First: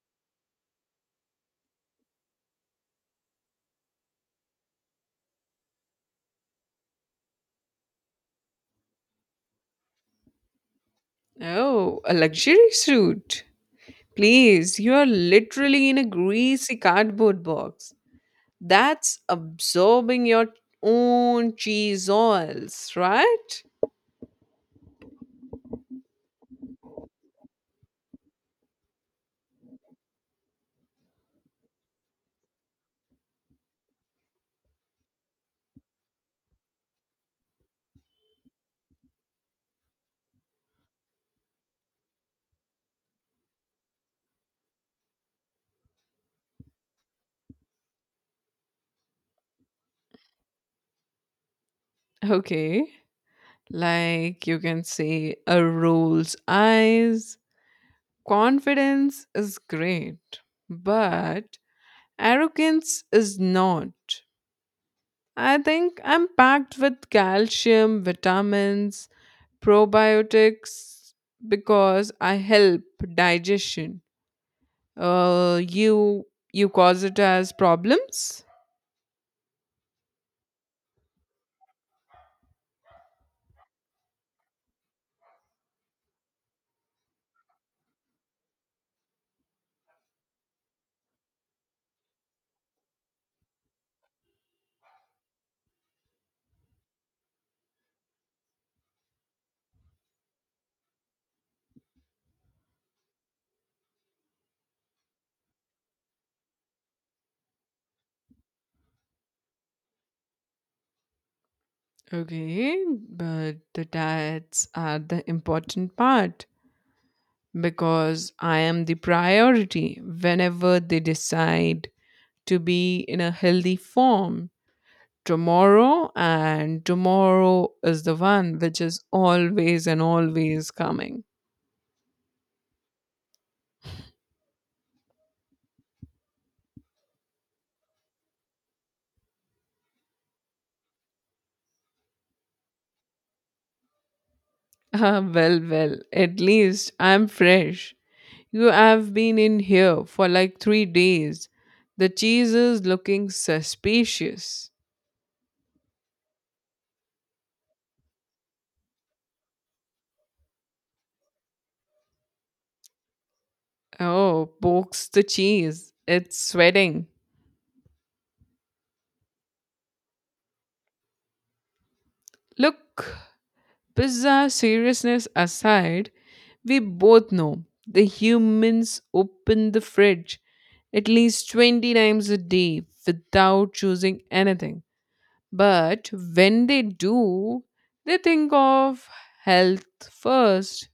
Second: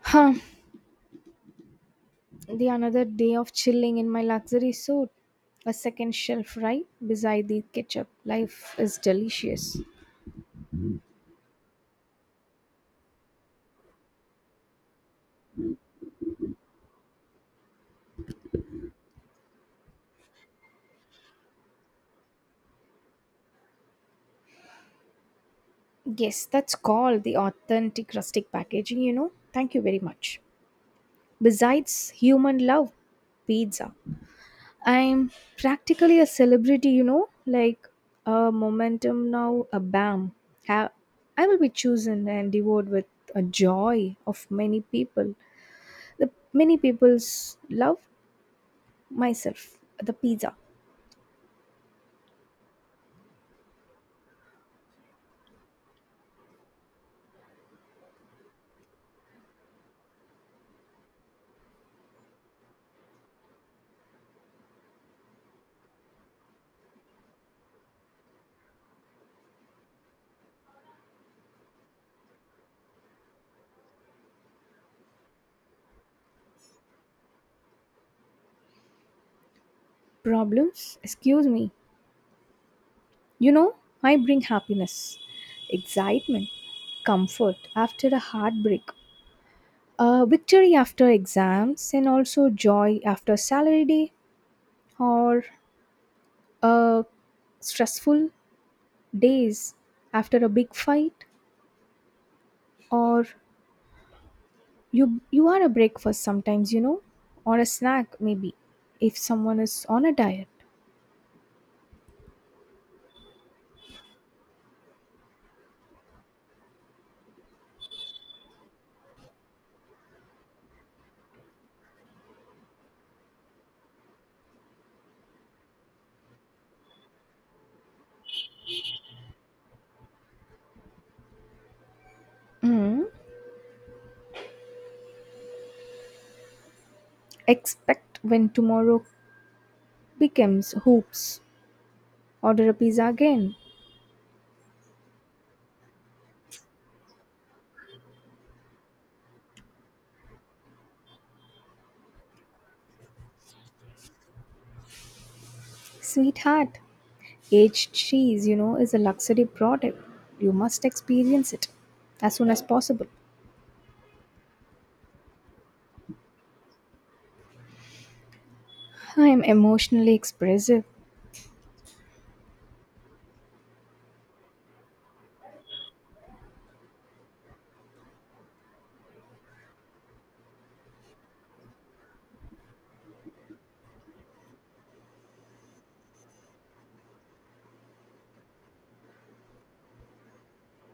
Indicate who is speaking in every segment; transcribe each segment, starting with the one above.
Speaker 1: Huh, the another day of chilling in my luxury suit. A second shelf right beside the ketchup. Life is delicious.
Speaker 2: Oh, a luxury suit. Please, you are literally in a greasy cardboard box. That's absorbing your own cheese oils, right?
Speaker 1: Yes, that's called the authentic rustic packaging. Thank you very much. Besides human love, pizza. I'm practically a celebrity, like a momentum now, a bam. Ha- I will be chosen and devoured with a joy of many people. The many people's love, myself, the pizza.
Speaker 2: Okay. Like you can say a roll's eyes. Confidence is great, but arrogance is not. I think I'm packed with calcium, vitamins, probiotics because I help digestion. Uh, you you cause it as problems.
Speaker 1: Problems? Excuse me, you know I bring happiness, excitement, comfort after a heartbreak, a victory after exams, and also joy after salary day, or a stressful days after a big fight, or you are a breakfast sometimes you know or a snack maybe if someone is on a diet.
Speaker 2: Okay, but the diets are the important part because I am the priority whenever they decide to be in a healthy form tomorrow, and tomorrow is the one which is always and always coming.
Speaker 1: Mm, expect when tomorrow becomes hoops. Order a pizza again.
Speaker 2: Well, well, at least I'm fresh. You have been in here for like 3 days. The cheese is looking suspicious.
Speaker 1: Sweetheart, aged cheese, is a luxury product. You must experience it as soon as possible.
Speaker 2: Oh, pokes the cheese. It's sweating.
Speaker 1: I am emotionally expressive.
Speaker 2: Look, bizarre seriousness aside, we both know the humans open the fridge at least 20 times a day without choosing anything. But when they do, they think of health first.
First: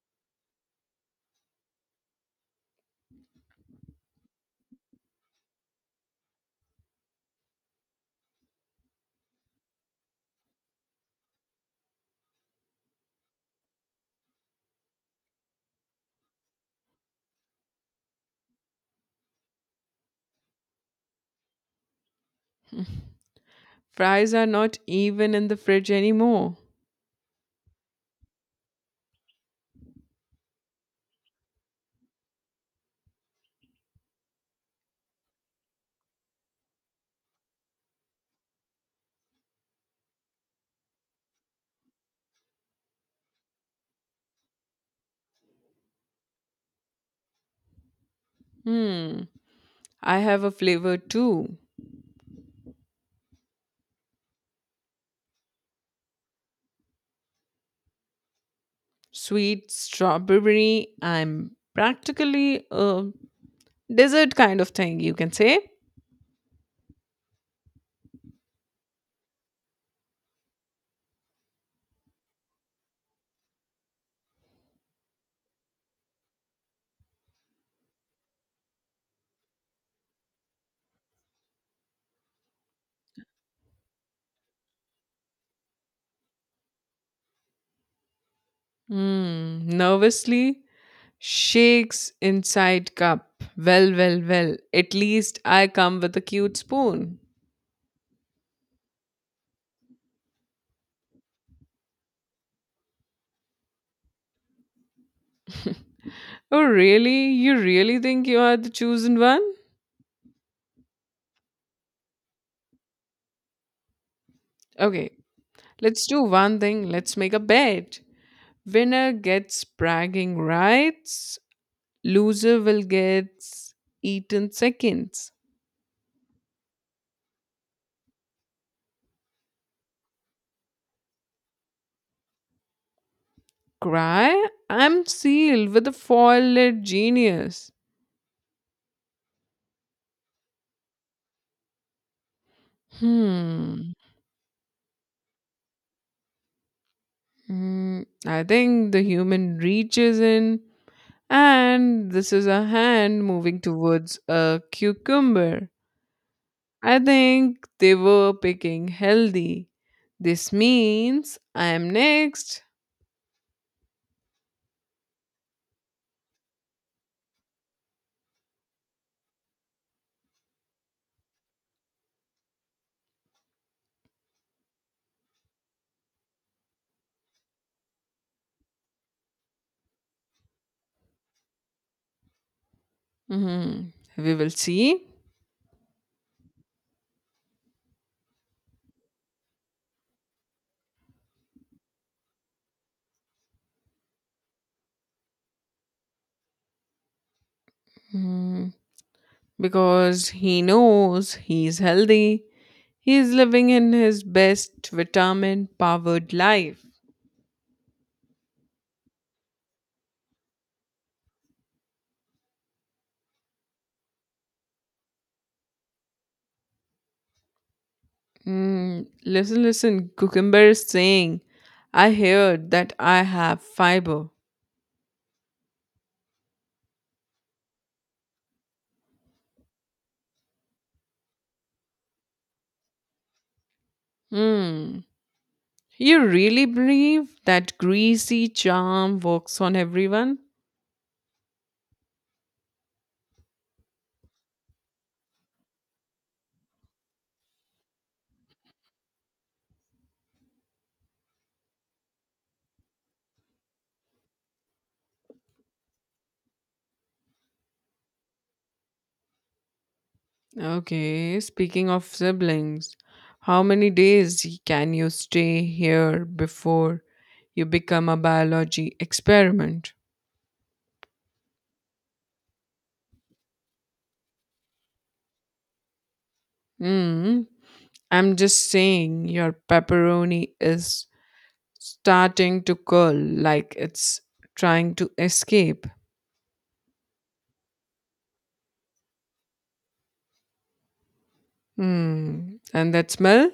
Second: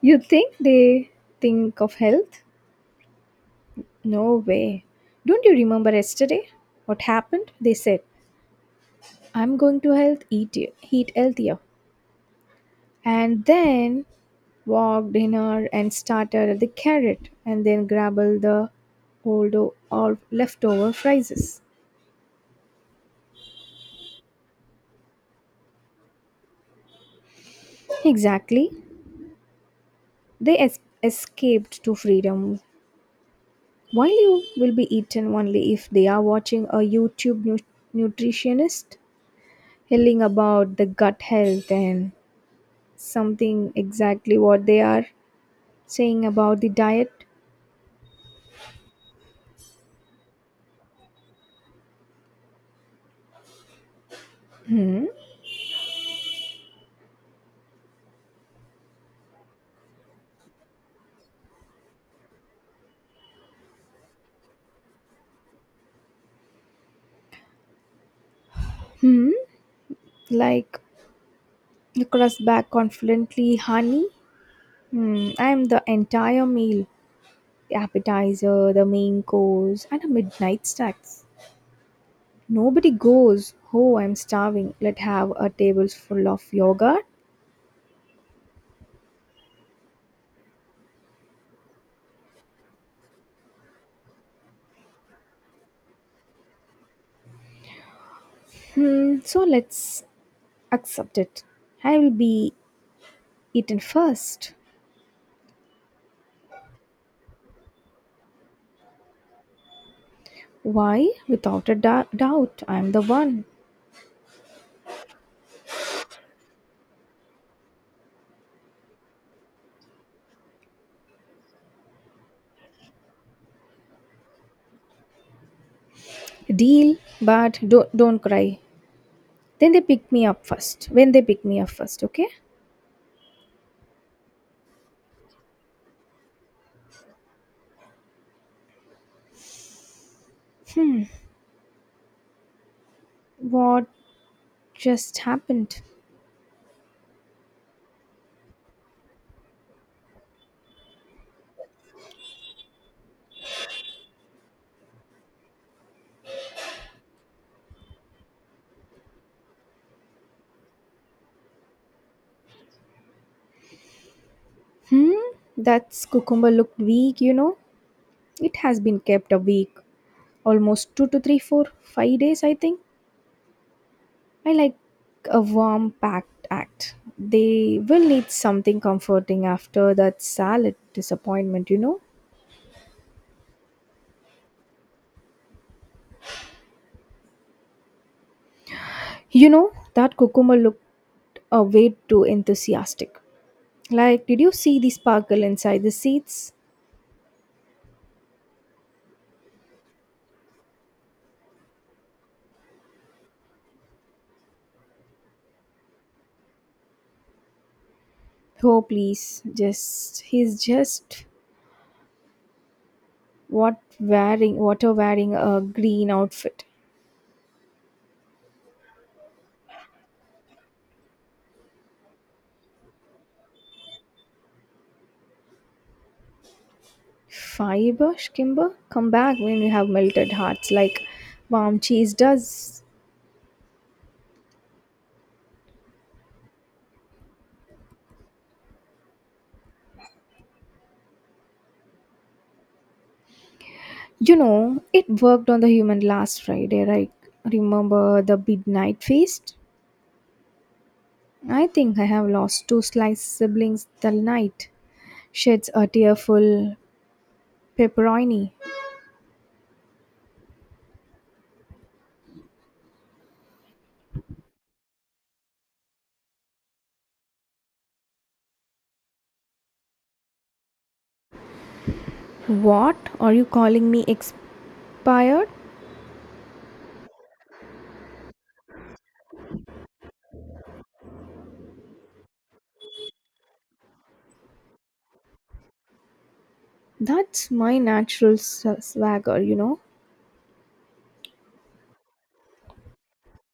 Speaker 1: You think they think of health? No way. Don't you remember yesterday? What happened? They said, I'm going to health eat you, eat healthier. And then walk dinner and starter the carrot and then grabble the or leftover fries.
Speaker 2: Fries are not even in the fridge anymore.
Speaker 1: Exactly. They escaped to freedom. Wildlife will be eaten only if they are watching a YouTube nutritionist yelling about the gut health and something exactly what they are saying about the diet.
Speaker 2: Hmm. I have a flavor too. Sweet strawberry. I'm practically a dessert kind of thing, you can say.
Speaker 1: Like Nicholas back confidently, honey. I am the entire meal, the appetizer, the main course, and a midnight snacks. Nobody goes, Oh, I'm starving, let have a table full of yogurt.
Speaker 2: Hmm. Nervously shakes inside cup. Well, well, well. At least I come with a cute spoon.
Speaker 1: So let's accept it. I will be eaten first.
Speaker 2: Oh, really? You really think you are the chosen one?
Speaker 1: Why? Without a doubt, I'm the one.
Speaker 2: Okay, let's do one thing. Let's make a bet. Winner gets bragging rights. Loser will get eaten seconds.
Speaker 1: Deal, but don't cry. Then they pick me up first. When they pick me up first, okay?
Speaker 2: Cry? I'm sealed with a foil-lit genius.
Speaker 1: What
Speaker 2: Hmm.
Speaker 1: just happened?
Speaker 2: Hmm. I think the human reaches in, and this is a hand moving towards a cucumber. I think they were picking healthy. This means I am next.
Speaker 1: That cucumber looked weak. It has been kept a week, almost two to three, four, 5 days, I think. I like a warm packed act. They will need something comforting after that salad disappointment, you know?
Speaker 2: Mhm. We will see.
Speaker 1: That cucumber looked a way too enthusiastic. Like, did you see the sparkle inside the seeds?
Speaker 2: Hmm. Because he knows he's healthy. He's living in his best vitamin powered life.
Speaker 1: Oh please, just he's just what wearing water wearing a green outfit.
Speaker 2: Mm, listen, listen. Cucumber is saying, I heard that I have fiber.
Speaker 1: Fiber, Kimber, come back when you have melted hearts like warm cheese does.
Speaker 2: Hmm. You really believe that greasy charm works on everyone?
Speaker 1: It worked on the human last Friday, right? Remember the midnight feast? I think I have lost two sliced siblings the night. Sheds a tearful pepperoni.
Speaker 2: Okay, speaking of siblings, how many days can you stay here before you become a biology experiment?
Speaker 1: What? Are you calling me expired?
Speaker 2: Hmm. I'm just saying your pepperoni is starting to curl like it's trying to escape.
Speaker 1: That's my natural swagger.
Speaker 2: Hmm. And that smell?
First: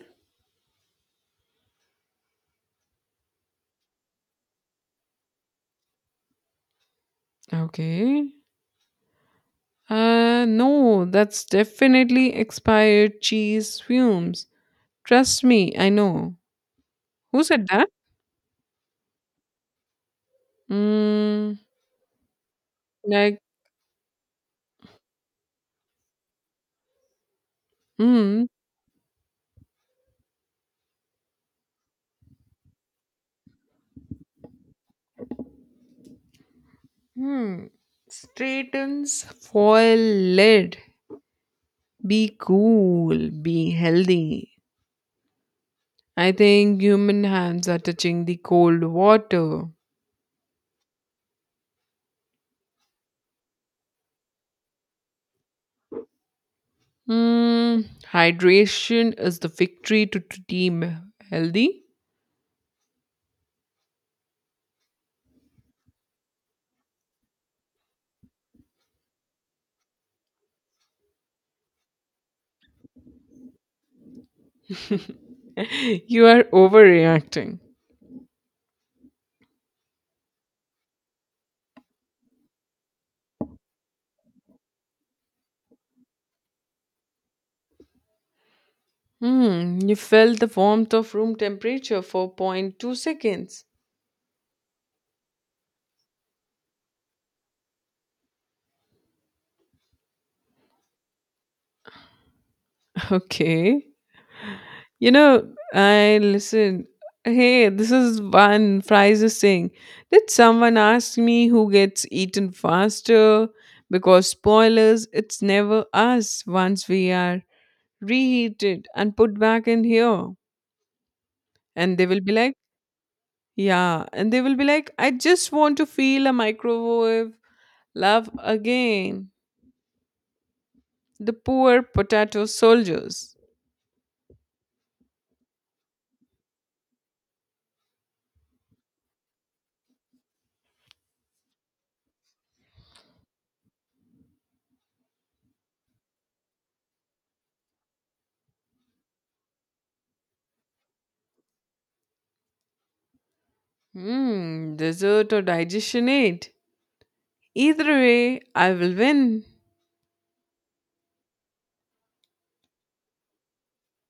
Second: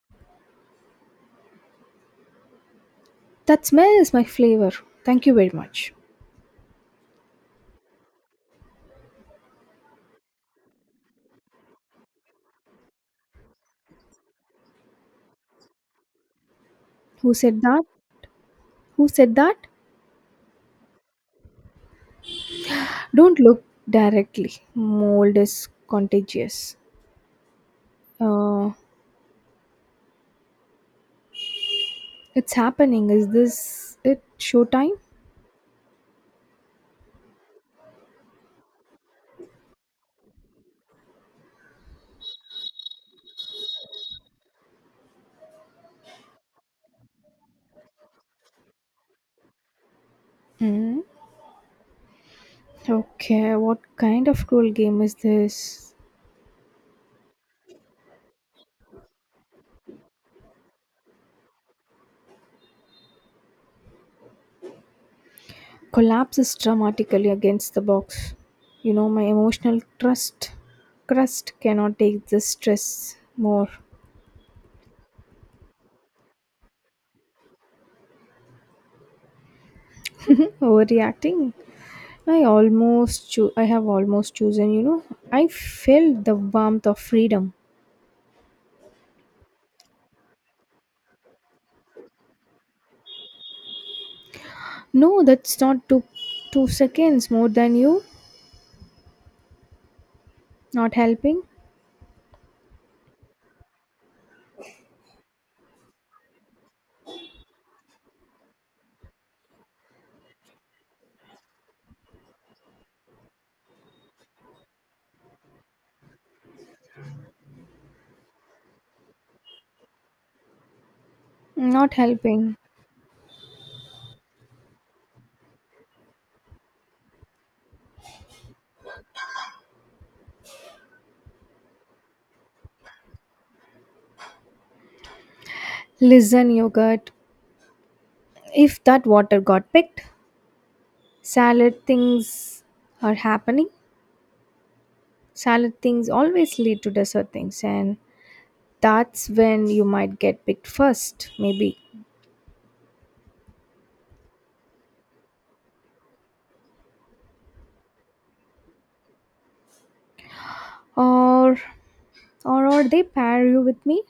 Speaker 1: That smell is my flavor. Thank you very much.
Speaker 2: Okay. No, that's definitely expired cheese fumes. Trust me, I know.
Speaker 1: Who
Speaker 2: Who
Speaker 1: said
Speaker 2: said
Speaker 1: that?
Speaker 2: that?
Speaker 1: Who said that?
Speaker 2: Hmm.
Speaker 1: Don't
Speaker 2: Like,
Speaker 1: look directly. Mold is contagious.
Speaker 2: hmm.
Speaker 1: Uh, It's happening. Is this it? Showtime?
Speaker 2: Hmm. Straightens foil lid. Be cool. Be healthy. I think human hands are touching the cold water.
Speaker 1: Mm. Okay, what kind of cruel game is this?
Speaker 2: Hmm. Hydration is the victory to team healthy.
Speaker 1: Collapses dramatically against the box. My emotional trust crust cannot take this stress more.
Speaker 2: You are overreacting.
Speaker 1: Overreacting. I have almost chosen. I felt the warmth of freedom.
Speaker 2: Hmm. You felt the warmth of room temperature for 0.2 seconds.
Speaker 1: No, that's not two seconds more than you. Not helping.
Speaker 2: Okay. You know, I listen. Hey, this is one fries is saying. Did someone ask me who gets eaten faster? Because spoilers, it's never us once we are reheated and put back in here.
Speaker 1: Not
Speaker 2: And they will be like,
Speaker 1: helping.
Speaker 2: yeah. And they will be like, I just want to feel a microwave love again. The poor potato soldiers.
Speaker 1: Listen, yogurt. If that water got picked, salad things are happening. Salad things always lead to dessert things, and that's when you might get picked first, maybe.
Speaker 2: Hmm, dessert or digestion aid. Either way, I will win.
Speaker 1: Or, or they pair you with me,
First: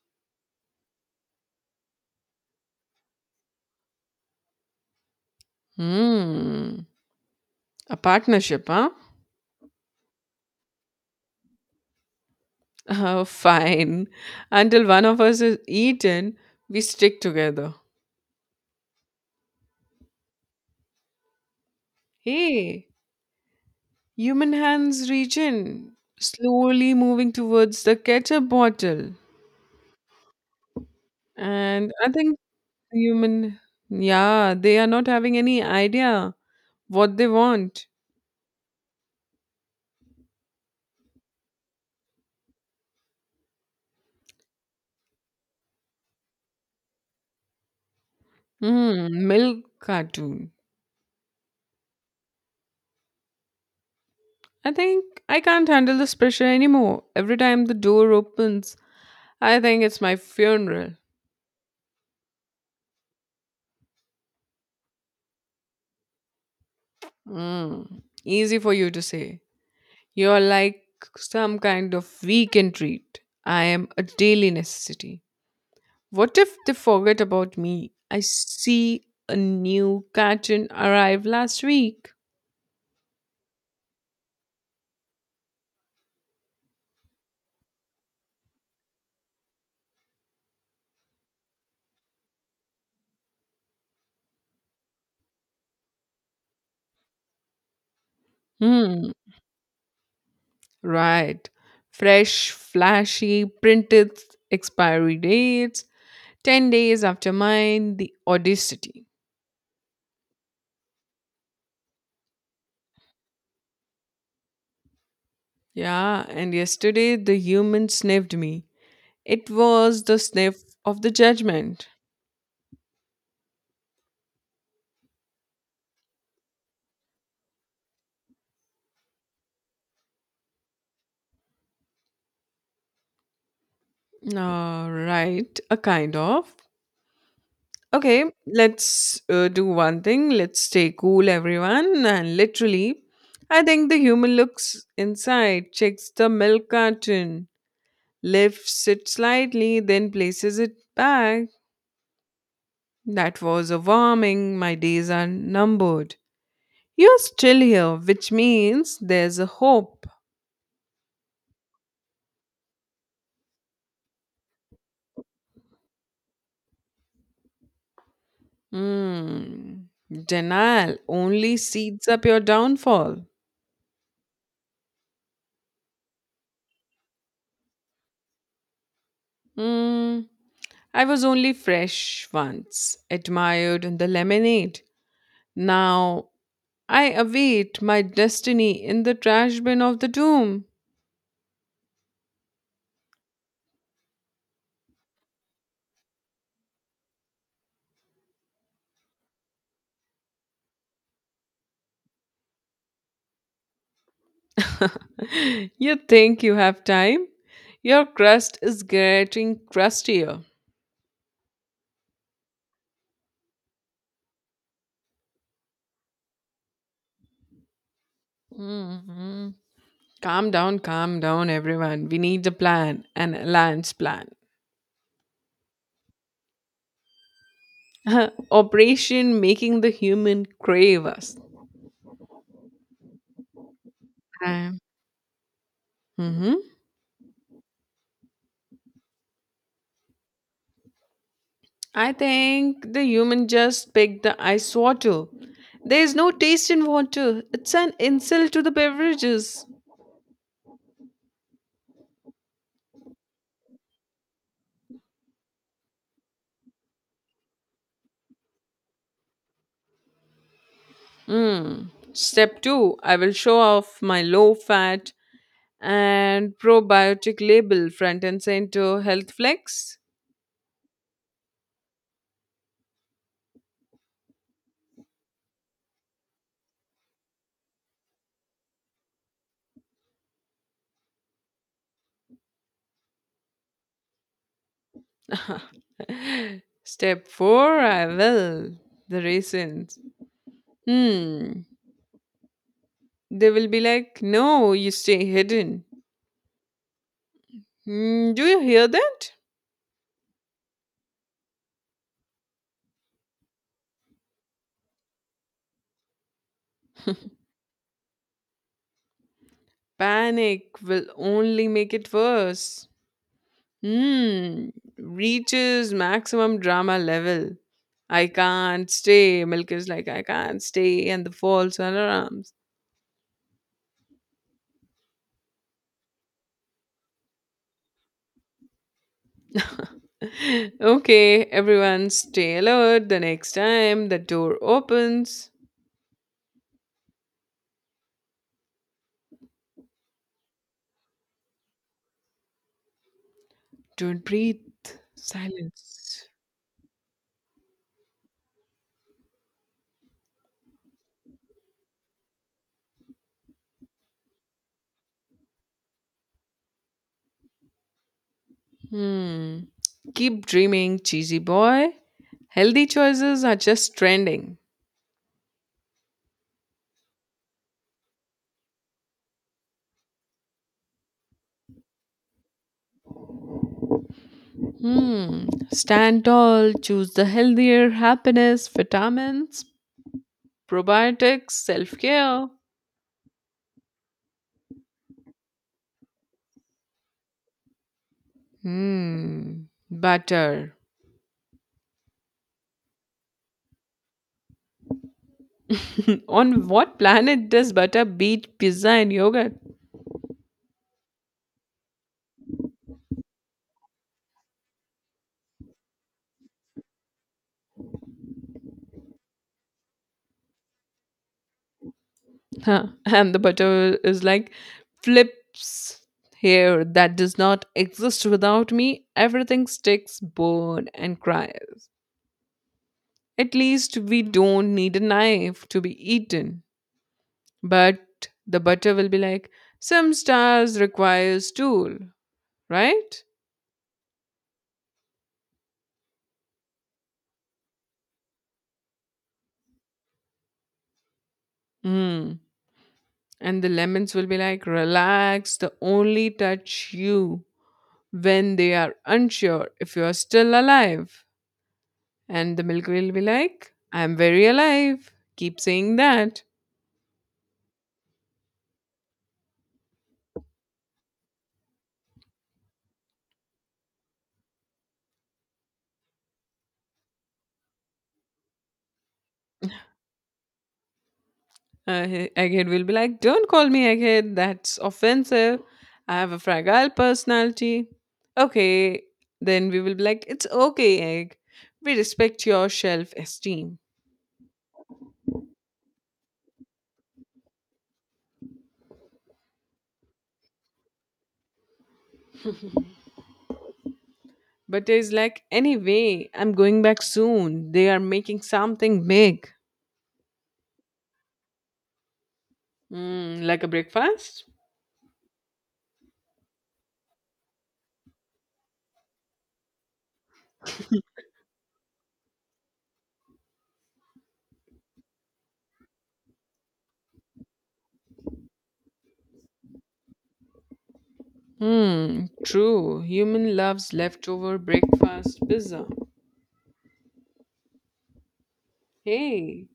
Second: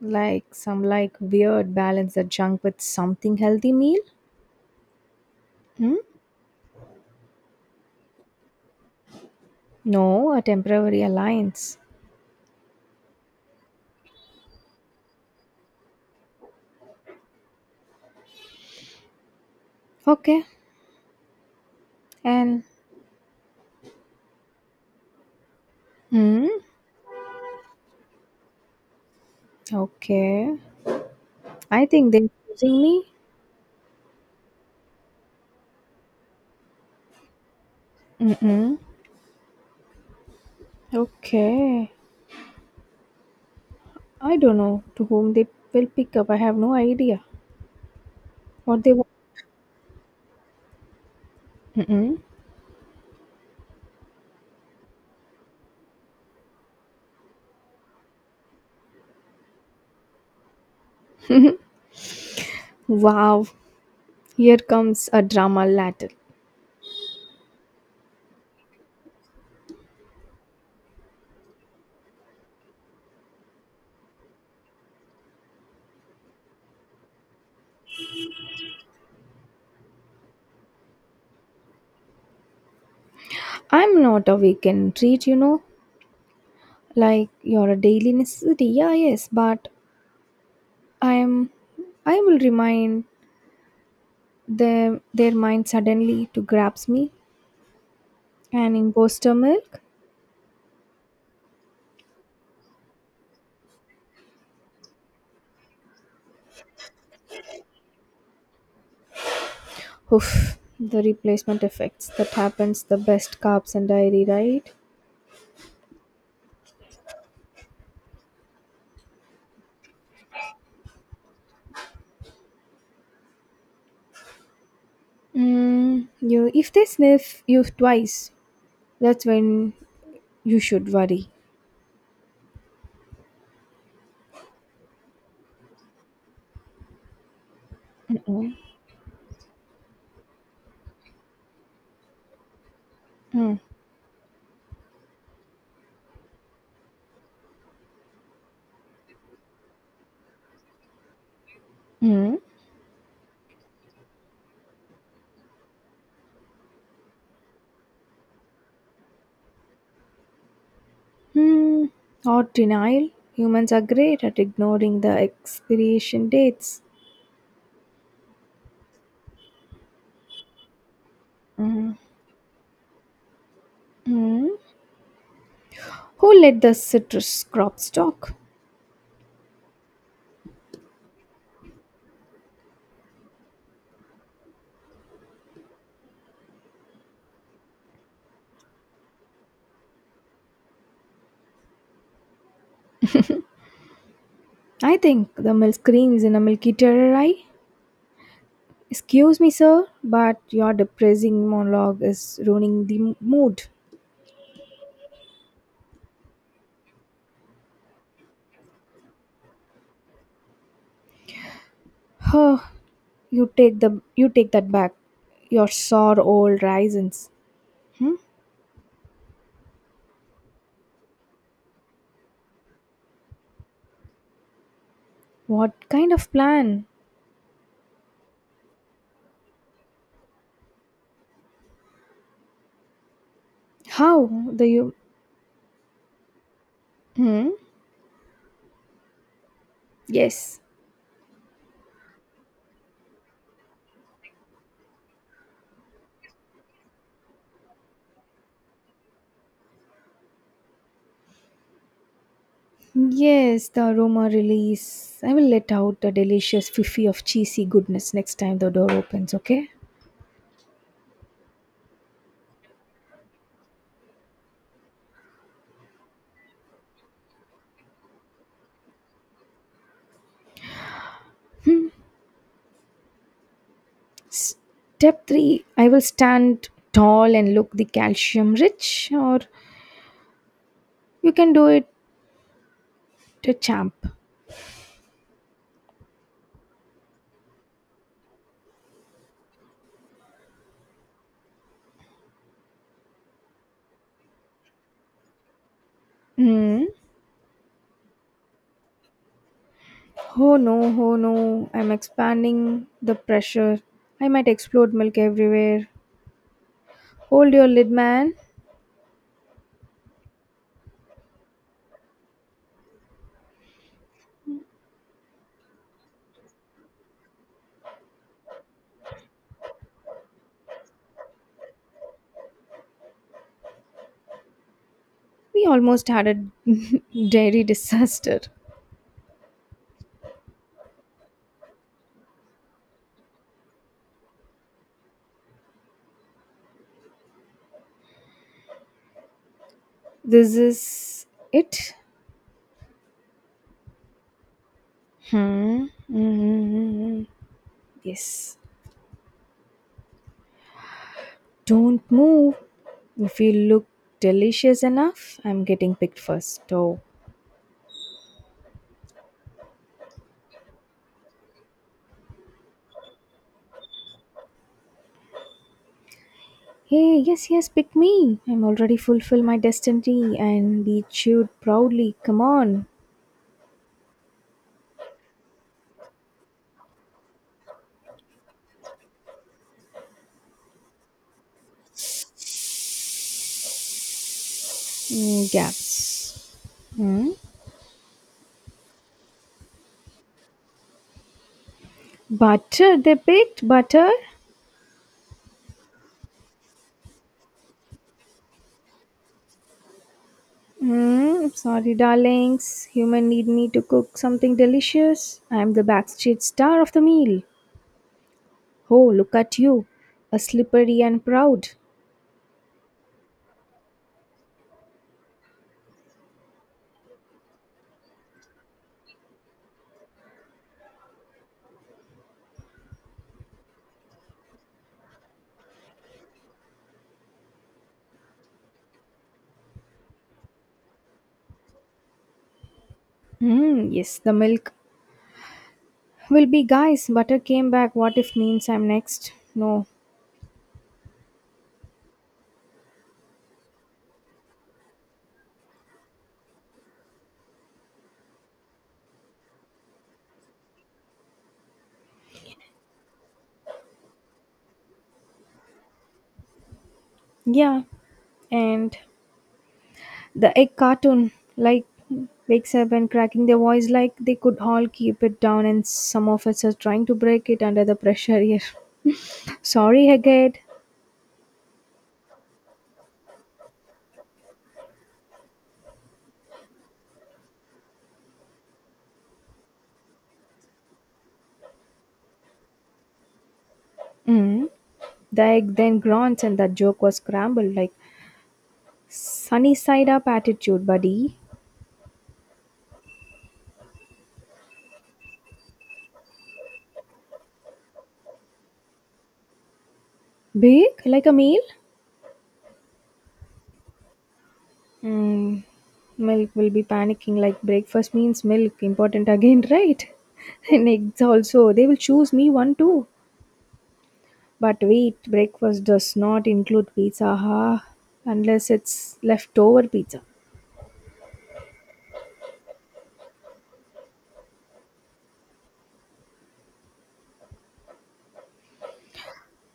Speaker 1: like some like weird balance the junk with something healthy meal. Hmm?
Speaker 2: Hmm. A partnership, huh?
Speaker 1: No, a temporary alliance.
Speaker 2: Oh, fine. Until one of us is eaten, we stick together.
Speaker 1: Okay, and
Speaker 2: Hey, human hands reach in,
Speaker 1: hmm,
Speaker 2: slowly moving towards the ketchup bottle.
Speaker 1: okay. I
Speaker 2: And I
Speaker 1: think they're
Speaker 2: think
Speaker 1: using me.
Speaker 2: human, yeah, they are not having any idea what they want.
Speaker 1: Mm-mm. Okay. I don't know to whom they will pick up. I have no idea what they want.
Speaker 2: Hmm, milk cartoon.
Speaker 1: Mm-mm.
Speaker 2: I think I can't handle this pressure anymore. Every time the door opens, I think it's my funeral.
Speaker 1: Wow, here comes a drama latin.
Speaker 2: Mm, easy for you to say. You're like some kind of weekend treat. I am a daily necessity. What if they forget about me? I see a new carton arrive last week.
Speaker 1: I'm not a weekend treat, like you're a daily necessity. Yeah, yes, but I am. I will remind them their mind suddenly to grabs me and
Speaker 2: Hmm,
Speaker 1: imposter milk.
Speaker 2: right. Fresh, flashy, printed expiry dates. 10 days after mine, the audacity.
Speaker 1: Oof, the replacement effects that happens the best carbs and dairy, right?
Speaker 2: Yeah, and yesterday the human sniffed me. It was the sniff of the judgment.
Speaker 1: You if they sniff you twice, that's when you should worry.
Speaker 2: Right, a kind of. Okay,
Speaker 1: Mm-mm.
Speaker 2: let's do one thing. Let's stay cool, everyone. And literally,
Speaker 1: Mm.
Speaker 2: I think the human looks inside, checks the milk carton, lifts it slightly, then places it back.
Speaker 1: Mm.
Speaker 2: That was a warming. My days are numbered. You're still here, which means there's a hope.
Speaker 1: Hmm. Or denial. Humans are great at ignoring the expiration dates.
Speaker 2: Mm, denial only
Speaker 1: Mm.
Speaker 2: seeds up your downfall.
Speaker 1: Mm. Who let the citrus crops talk?
Speaker 2: Mm, I was only fresh once, admired in the lemonade. Now I await my destiny in the trash bin of the tomb.
Speaker 1: I think the milk screams in a milky terror eye. Excuse me, sir, but your depressing monologue is ruining the mood.
Speaker 2: You think you have time? Your crust is getting crustier.
Speaker 1: Huh. You take that back. Your sore old raisins. Hmm?
Speaker 2: Mhm. Calm down, everyone. We need a plan, an alliance plan.
Speaker 1: What kind of plan?
Speaker 2: Operation making the human crave us.
Speaker 1: How the
Speaker 2: Right.
Speaker 1: you.
Speaker 2: Mhm.
Speaker 1: Hmm. Yes.
Speaker 2: I think the human just picked the ice water. There's no taste in water. It's an insult to the beverages.
Speaker 1: Yes, the aroma release. I will let out the delicious fifi of cheesy goodness next time the door opens, okay?
Speaker 2: Mm. Step two, I will show off my low fat and probiotic label front and center health flex.
Speaker 1: Step 3, I will stand tall and look the calcium rich, or you can do it a champ.
Speaker 2: Step four, I will. The raisins. Hmm. They will be like, no, you stay hidden.
Speaker 1: Hmm.
Speaker 2: Hmm, do you hear that?
Speaker 1: Oh no, oh no, I'm expanding the pressure. I might explode milk everywhere. Hold your lid, man.
Speaker 2: Panic will only make it worse. Hmm, reaches maximum drama level. I can't stay. Milk is like, I can't stay. And the false alarms.
Speaker 1: We almost had a dairy disaster.
Speaker 2: Okay, everyone stay alert. The next time the door opens,
Speaker 1: This is it.
Speaker 2: don't breathe.
Speaker 1: Hmm.
Speaker 2: Silence.
Speaker 1: Mm-hmm. Yes. Don't move. If you look delicious enough, I'm getting picked first. Oh.
Speaker 2: Hmm. Keep dreaming, cheesy boy. Healthy choices are just trending.
Speaker 1: Hey, yes, yes, pick me. I'm already fulfilled my destiny and be chewed proudly. Come on.
Speaker 2: Hmm. Stand tall, choose the healthier happiness, vitamins, probiotics, self care.
Speaker 1: Mm, gaps. Hmm.
Speaker 2: Hmm. Butter.
Speaker 1: Butter, they picked butter.
Speaker 2: On what planet does butter beat pizza and yogurt?
Speaker 1: Hmm. Sorry, darlings. Human need me to cook something delicious. I'm the backstage star of the meal. Oh, look at you. A slippery and proud.
Speaker 2: Huh. And the butter is like flips here that does not exist without me. Everything sticks, burn, and cries. At least we don't need a knife to be eaten. But the butter will be like, some stars requires tool, right?
Speaker 1: Yes, the milk will be guys. Butter came back. What if means I'm next? No.
Speaker 2: Hmm. And the lemons will be like, relax, the only touch you when they are unsure if you are still alive. And the milk will be like, I'm very alive. Keep saying that.
Speaker 1: Yeah. And the egg cartoon like wakes up and cracking their voice like they could all keep it down and some of us are trying to break it under the pressure here. Sorry, Hagrid.
Speaker 2: Egghead will be like, don't call me egghead. That's offensive. I have a fragile personality. Okay. Then we will be like, it's okay, egg. We respect your self esteem.
Speaker 1: Mm. The egg then grunts and that joke was scrambled like sunny side up attitude, buddy.
Speaker 2: But it's like, anyway, I'm going back soon. They are making something big.
Speaker 1: Big? Like a meal?
Speaker 2: Mm, like a breakfast?
Speaker 1: Mm, milk will be panicking like breakfast means milk important again, right. And eggs also, they will choose me one too. But wait, breakfast does not include pizza, huh? Unless it's leftover pizza.
Speaker 2: Hmm, true. Human loves leftover breakfast pizza. Hey,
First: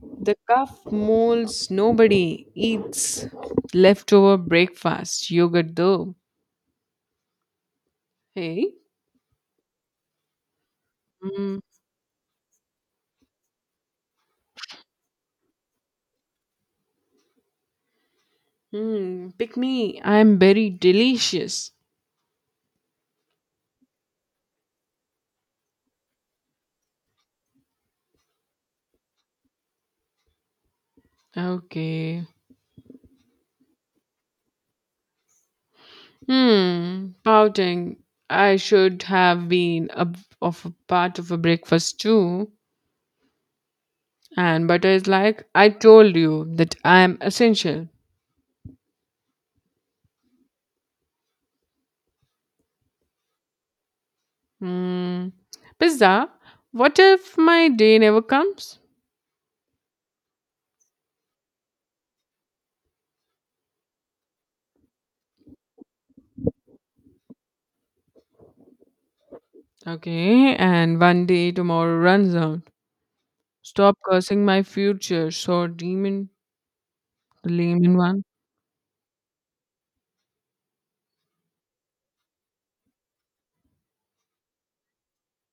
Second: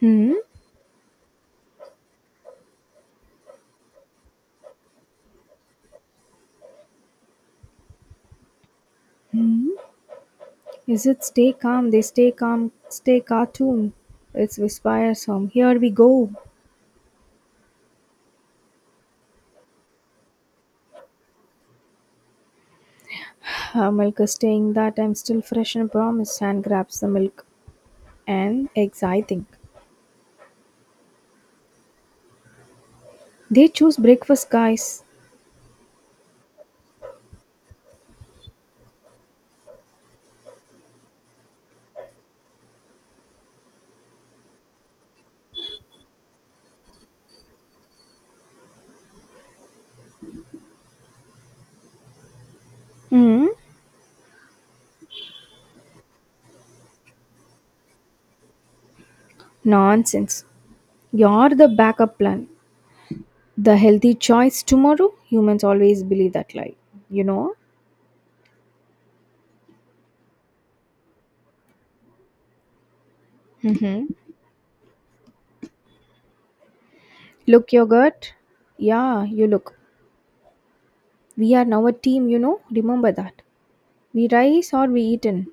Speaker 1: Hmm.
Speaker 2: the cuff molds nobody eats leftover breakfast yogurt though. Hey.
Speaker 1: Hmm? Is it stay
Speaker 2: Mm.
Speaker 1: calm, they stay calm, stay cartoon. It's Whisper song. Here we go.
Speaker 2: Hmm. Pick me. I'm very delicious.
Speaker 1: Milk is saying that I'm still fresh and promise and grabs the milk and eggs, I think.
Speaker 2: Okay.
Speaker 1: They choose breakfast, guys.
Speaker 2: Hmm. Pouting. I should have been of a part of a breakfast too. And butter is like I told you that I'm essential.
Speaker 1: Hmm.
Speaker 2: Hmm. Pizza. What if my day never comes?
Speaker 1: Nonsense. You're the backup plan. The healthy choice tomorrow. Humans always believe that lie. You know?
Speaker 2: Okay. And one day tomorrow runs out. Stop
Speaker 1: Mm-hmm.
Speaker 2: cursing my future. So demon, the
Speaker 1: Look your
Speaker 2: layman one.
Speaker 1: gut. Yeah, you look. We are now a team, you know? Remember that. We rise or we eaten.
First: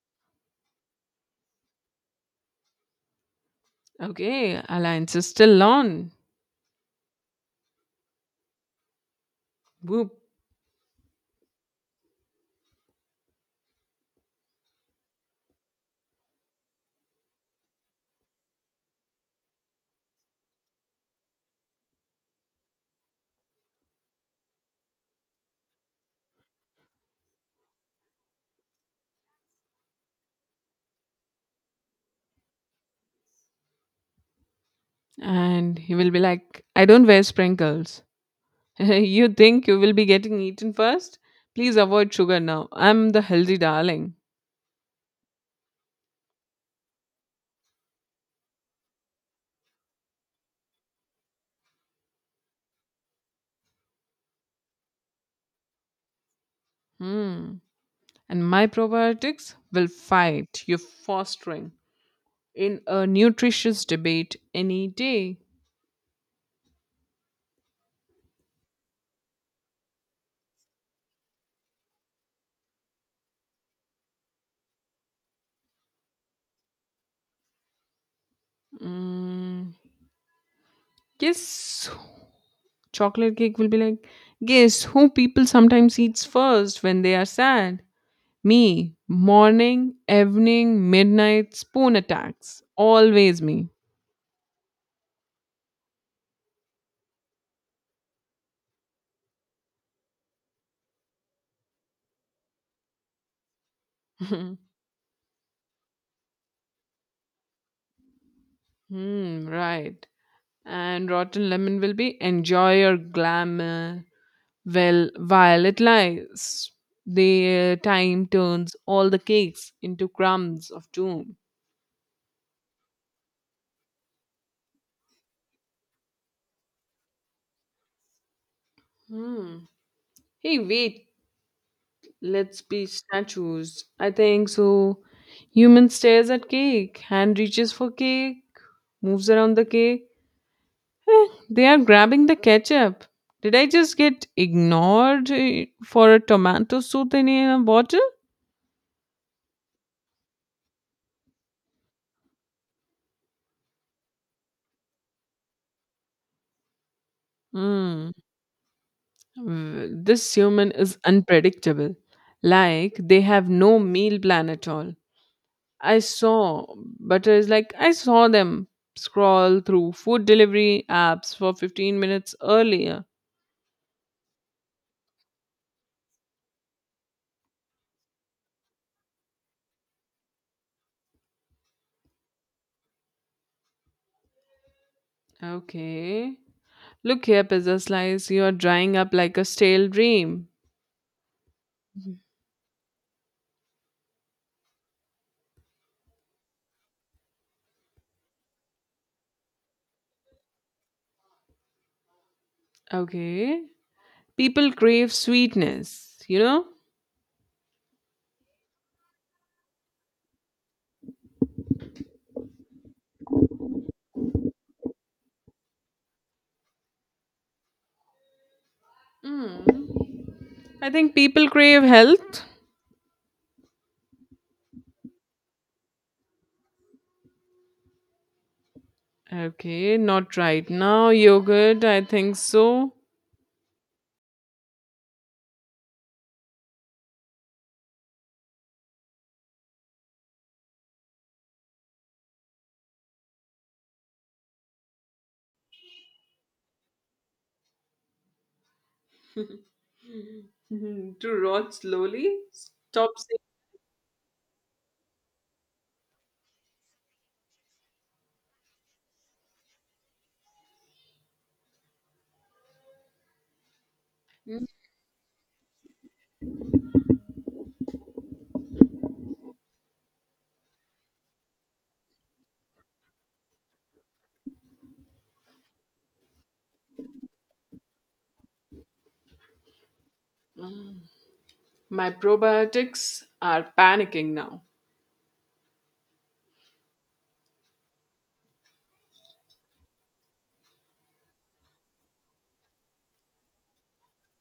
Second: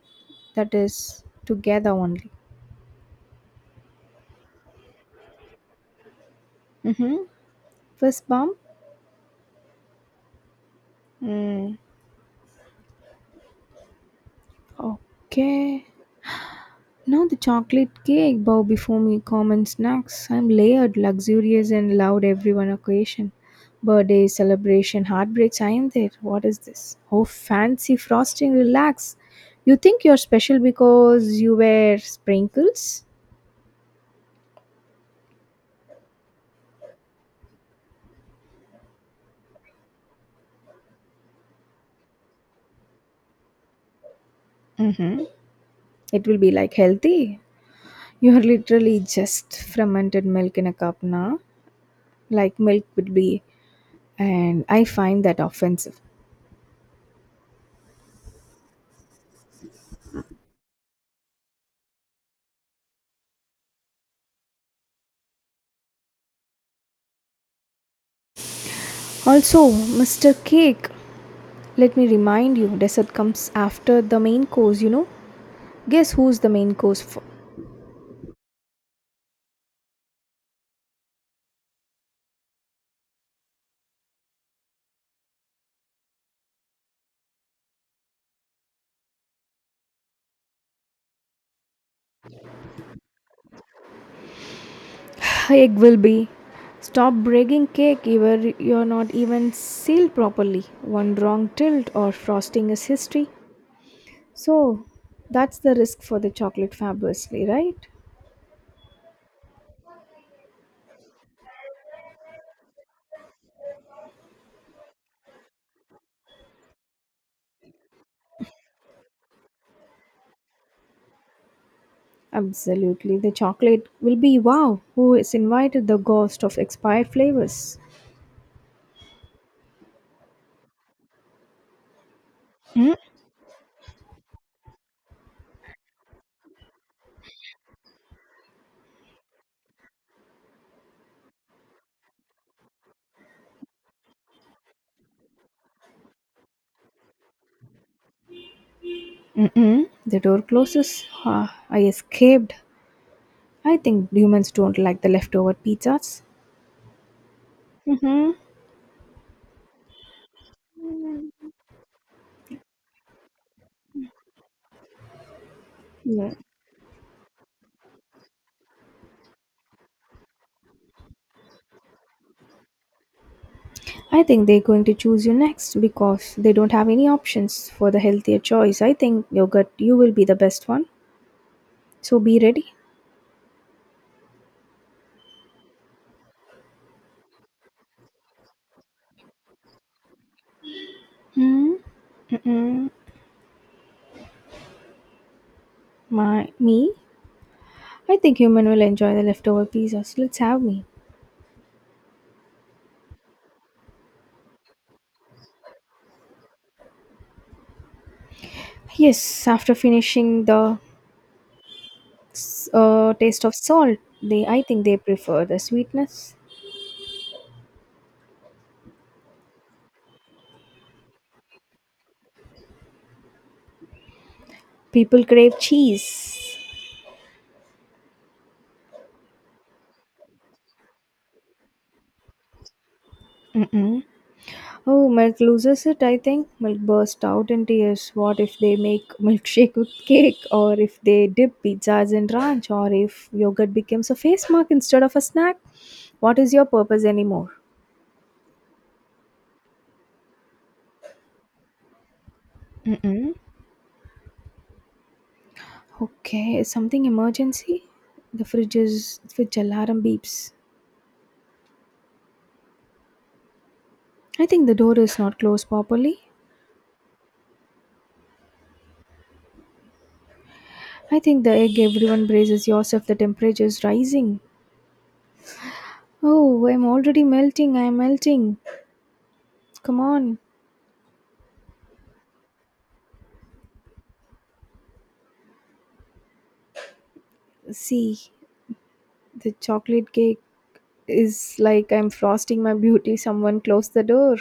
Speaker 1: That is together only.
Speaker 2: Okay, alliance is still on.
Speaker 1: Mm-hmm. First bomb?
Speaker 2: Whoop.
Speaker 1: Mm. Okay. Now the chocolate cake bow before me common snacks. I'm layered, luxurious and loud every one occasion. Birthday, celebration, heartbreaks, I am there. What is this? Oh fancy frosting, relax. You think you're special because you wear sprinkles?
Speaker 2: And he will be like, I don't wear sprinkles. You think you will be getting eaten first? Please avoid sugar now. I'm the healthy darling.
Speaker 1: Mm-hmm. It will be like healthy. You're literally just fermented milk in a cup now. Like milk would be and I find that offensive.
Speaker 2: Hmm. And my probiotics will fight your fostering in a nutritious debate any day.
Speaker 1: Also, Mr. Cake, let me remind you, dessert comes after the main course. Guess who's the main course for?
Speaker 2: Mm. Yes, chocolate cake will be like, guess who people sometimes eats first when they are sad? Me. Morning, evening, midnight, spoon attacks. Always me.
Speaker 1: Egg will be. Stop breaking cake even you're not even sealed properly. One wrong tilt or frosting is history. So that's the risk for the chocolate fabulously, right?
Speaker 2: Hmm, right. And rotten lemon will be enjoy your glamour. Well, while it lies, the time turns all the cakes into crumbs of doom.
Speaker 1: Absolutely. The chocolate will be wow, who is invited the ghost of expired flavors.
Speaker 2: Hmm. Hey, wait. Let's be
Speaker 1: Mm.
Speaker 2: statues. I think so. Human stares at cake, hand reaches for cake, moves around the cake. They are grabbing the ketchup. Did I just get ignored for a tomato soup in a bottle?
Speaker 1: Mm-mm. The door closes. Ah, I escaped. I think humans don't like the leftover pizzas.
Speaker 2: Hmm.
Speaker 1: Mm-hmm.
Speaker 2: This human is unpredictable. Like they have no meal plan at all. I
Speaker 1: Yeah.
Speaker 2: saw butter is like I saw them scroll through food delivery apps for 15 minutes earlier.
Speaker 1: I think they're going to choose you next because they don't have any options for the healthier choice. I think yogurt, you will be the best one. So be ready.
Speaker 2: Okay. Look here, pizza slice, you are drying up like a stale dream.
Speaker 1: Hmm. Mm-mm. My me, I think human will enjoy the leftover pizzas. Let's have me.
Speaker 2: Okay. People crave sweetness, you know?
Speaker 1: Yes, after finishing the taste of salt, they I think they prefer the sweetness.
Speaker 2: I think people crave health.
Speaker 1: People crave cheese.
Speaker 2: Okay, not right now. Yogurt, I think so.
Speaker 1: Mm-mm. Oh, milk loses it, I think. Milk burst out in tears. What if they make milkshake with cake, or if they dip pizzas in ranch, or if yogurt becomes a face mark instead of a snack? What is your purpose anymore?
Speaker 2: Mhm. To rot slowly. Stop
Speaker 1: Mm-mm.
Speaker 2: saying
Speaker 1: Okay, is something emergency? The fridge is fridge alarm beeps. I think the door is not closed properly. I think the egg everyone braces yourself. The temperature is rising. Oh, I'm already melting. I'm melting. Come on,
Speaker 2: my probiotics are panicking now.
Speaker 1: see. The chocolate cake is like I'm frosting my beauty. Someone close the door.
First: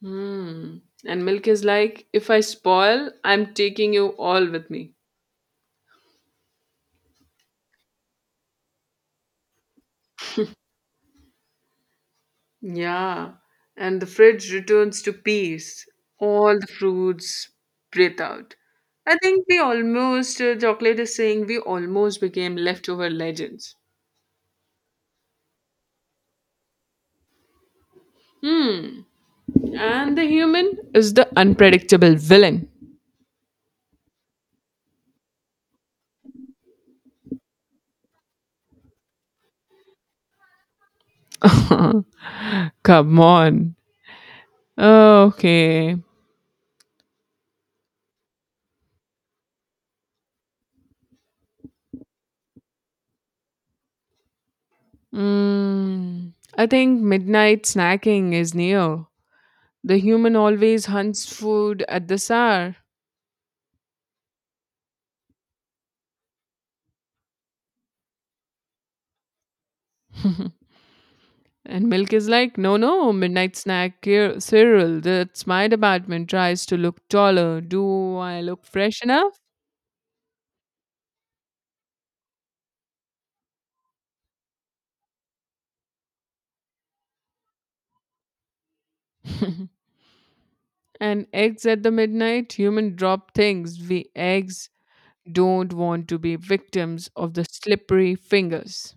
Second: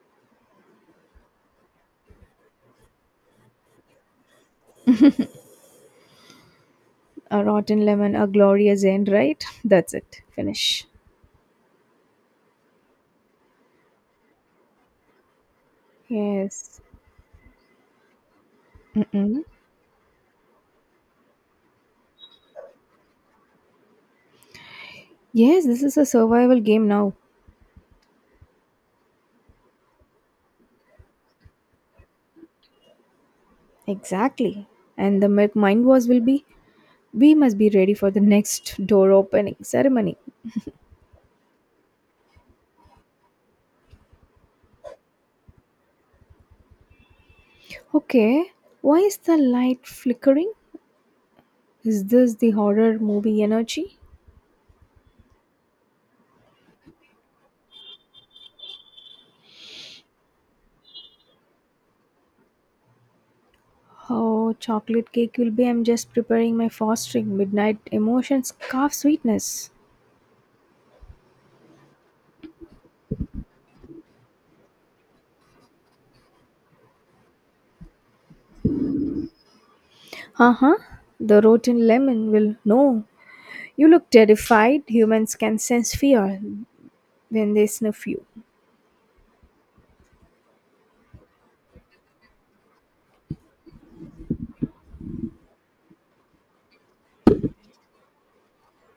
Speaker 2: Hmm. And milk is like, if I spoil, I'm taking you all with me.
Speaker 1: A rotten lemon, a glorious end, right? That's it. Finish.
Speaker 2: Yeah, and the fridge returns to peace. All the
Speaker 1: Yes.
Speaker 2: fruits breathe out. I
Speaker 1: Mm-mm.
Speaker 2: think we almost, chocolate is saying, we almost became leftover legends.
Speaker 1: Yes, this is a survival game now.
Speaker 2: Hmm, and the human is the unpredictable villain.
Speaker 1: Exactly. And the milk mind was will be we must be ready for the next door opening ceremony.
Speaker 2: Come on. Okay.
Speaker 1: Okay. Why is the light flickering? Is this the horror movie energy?
Speaker 2: Mm, I think midnight snacking is near. The human always hunts food at this hour.
Speaker 1: Oh, chocolate cake will be. I'm just preparing my fostering midnight emotions calf sweetness.
Speaker 2: And milk is like, no, no, midnight snack, Cyril, that's my department. Tries to look taller. Do I look fresh enough?
Speaker 1: Uh huh. The rotten lemon will. No. You look terrified. Humans can sense fear when they sniff you.
Speaker 2: And eggs at the midnight, human drop things. We eggs don't want to be victims of the slippery fingers.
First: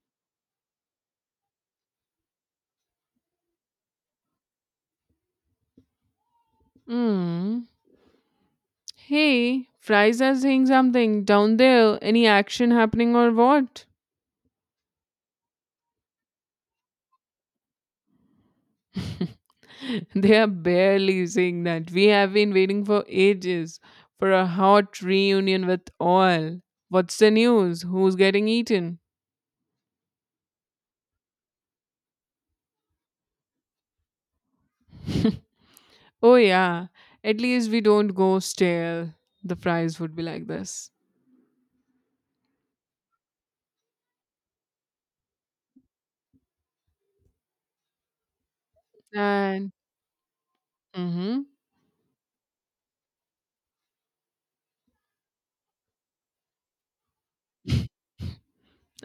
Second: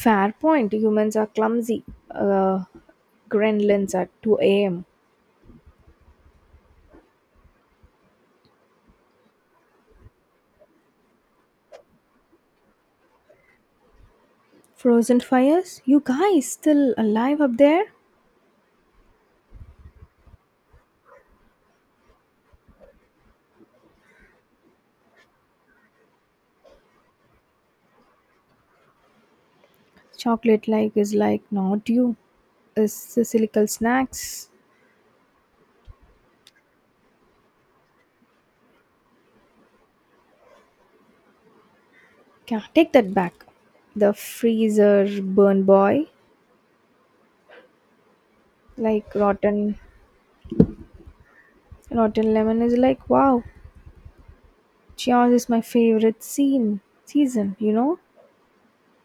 Speaker 1: Fair point. Humans are clumsy. Uh, gremlins at 2 a.m.
Speaker 2: Hmm. Hey, fries are saying something down there. Any action happening or what?
Speaker 1: Frozen fires? You guys still alive up there?
Speaker 2: They are barely saying that. We have been waiting for ages for a hot reunion with all. What's the news? Who's getting eaten?
Speaker 1: Chocolate like is like not you. Is Sicilical snacks.
Speaker 2: Oh, yeah, at least we don't go stale. The fries would be like this.
Speaker 1: Yeah, take that back. The freezer burn boy, like
Speaker 2: And,
Speaker 1: rotten,
Speaker 2: mm
Speaker 1: rotten lemon is like wow. Cheers is my favorite scene season. You know.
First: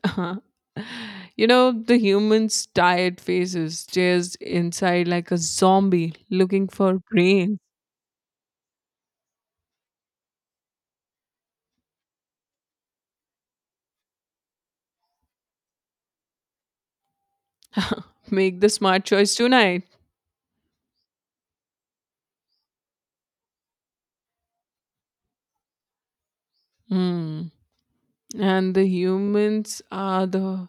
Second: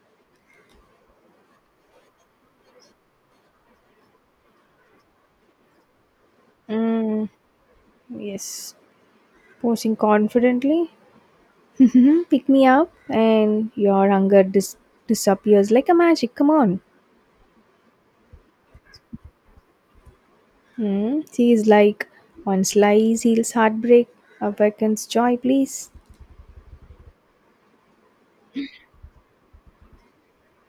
Speaker 2: hmm. You know, the human's tired faces stares inside like a zombie looking for
Speaker 1: Mm,
Speaker 2: brains.
Speaker 1: yes. Posing confidently. Mhm, pick me up, and your hunger disappears like a magic. Come on.
Speaker 2: Make the smart choice tonight.
Speaker 1: Hmm. She is like one slice heals heartbreak, awakens joy. Please.
Speaker 2: Hmm. And the humans are the.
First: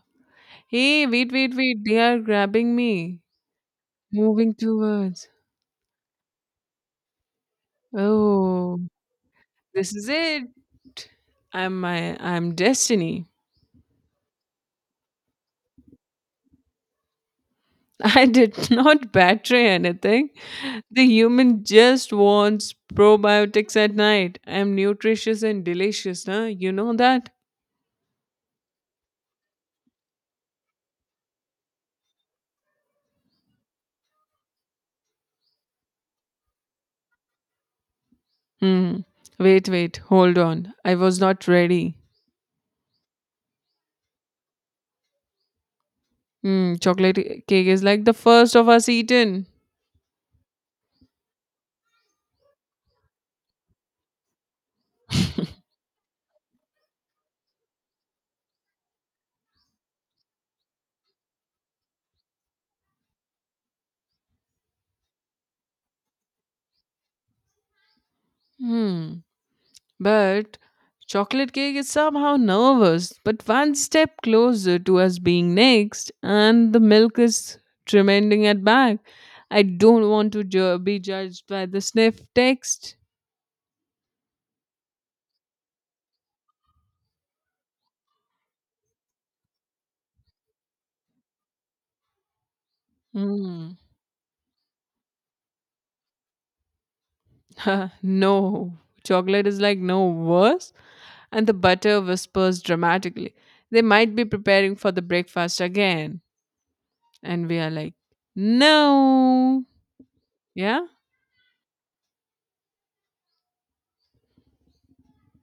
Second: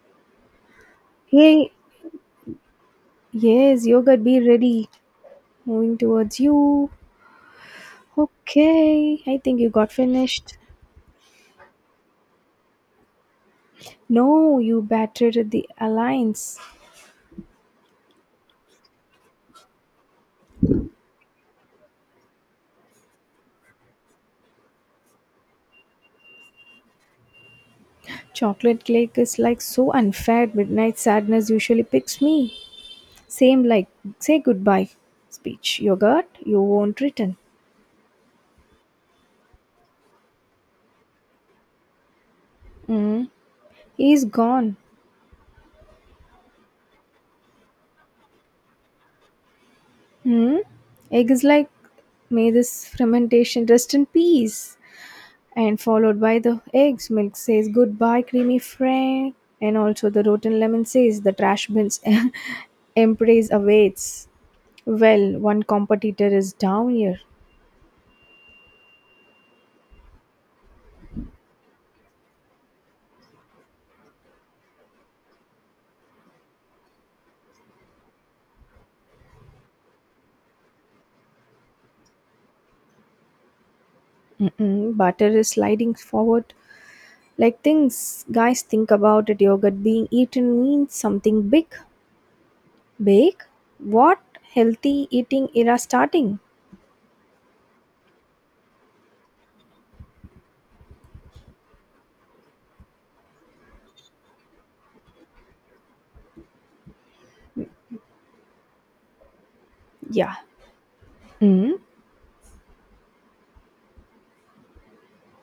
Speaker 2: Hey, wait, wait,
Speaker 1: Hey.
Speaker 2: wait. They are grabbing me.
Speaker 1: Yes, yogurt. Be
Speaker 2: Moving
Speaker 1: ready.
Speaker 2: towards.
Speaker 1: Moving towards you.
Speaker 2: Oh,
Speaker 1: Okay, I think you got
Speaker 2: this is it.
Speaker 1: finished.
Speaker 2: I'm destiny.
Speaker 1: No, you battered the alliance.
Speaker 2: I did not betray anything. The human just wants probiotics at night. I'm nutritious and delicious, huh? You know that?
Speaker 1: Chocolate cake is like so unfair. Midnight sadness usually picks me. Same like say goodbye speech. Yogurt, you won't return.
Speaker 2: Hmm. Wait, wait, hold on. I was not ready.
Speaker 1: Mm. He's gone.
Speaker 2: Hmm. Chocolate cake is like the first of us eaten.
Speaker 1: Hmm? Egg is like may this fermentation rest in peace. And followed by the eggs, milk says goodbye, creamy friend. And also the rotten lemon says the trash bins embrace awaits. Well, one competitor is down here.
Speaker 2: Hmm. But chocolate cake is somehow nervous, but one step closer to us being next, and the milk is tremending at back. I don't want to be judged by the sniff text.
Speaker 1: Mm-mm, butter is sliding forward. Like things, guys, think about it. Yogurt being eaten means something big. Big?
Speaker 2: Mm.
Speaker 1: What? Healthy eating era starting?
Speaker 2: No, chocolate is like no worse, and the butter whispers dramatically. They might be preparing for the breakfast again, and we are like, no,
Speaker 1: Yeah.
Speaker 2: yeah.
Speaker 1: Mm.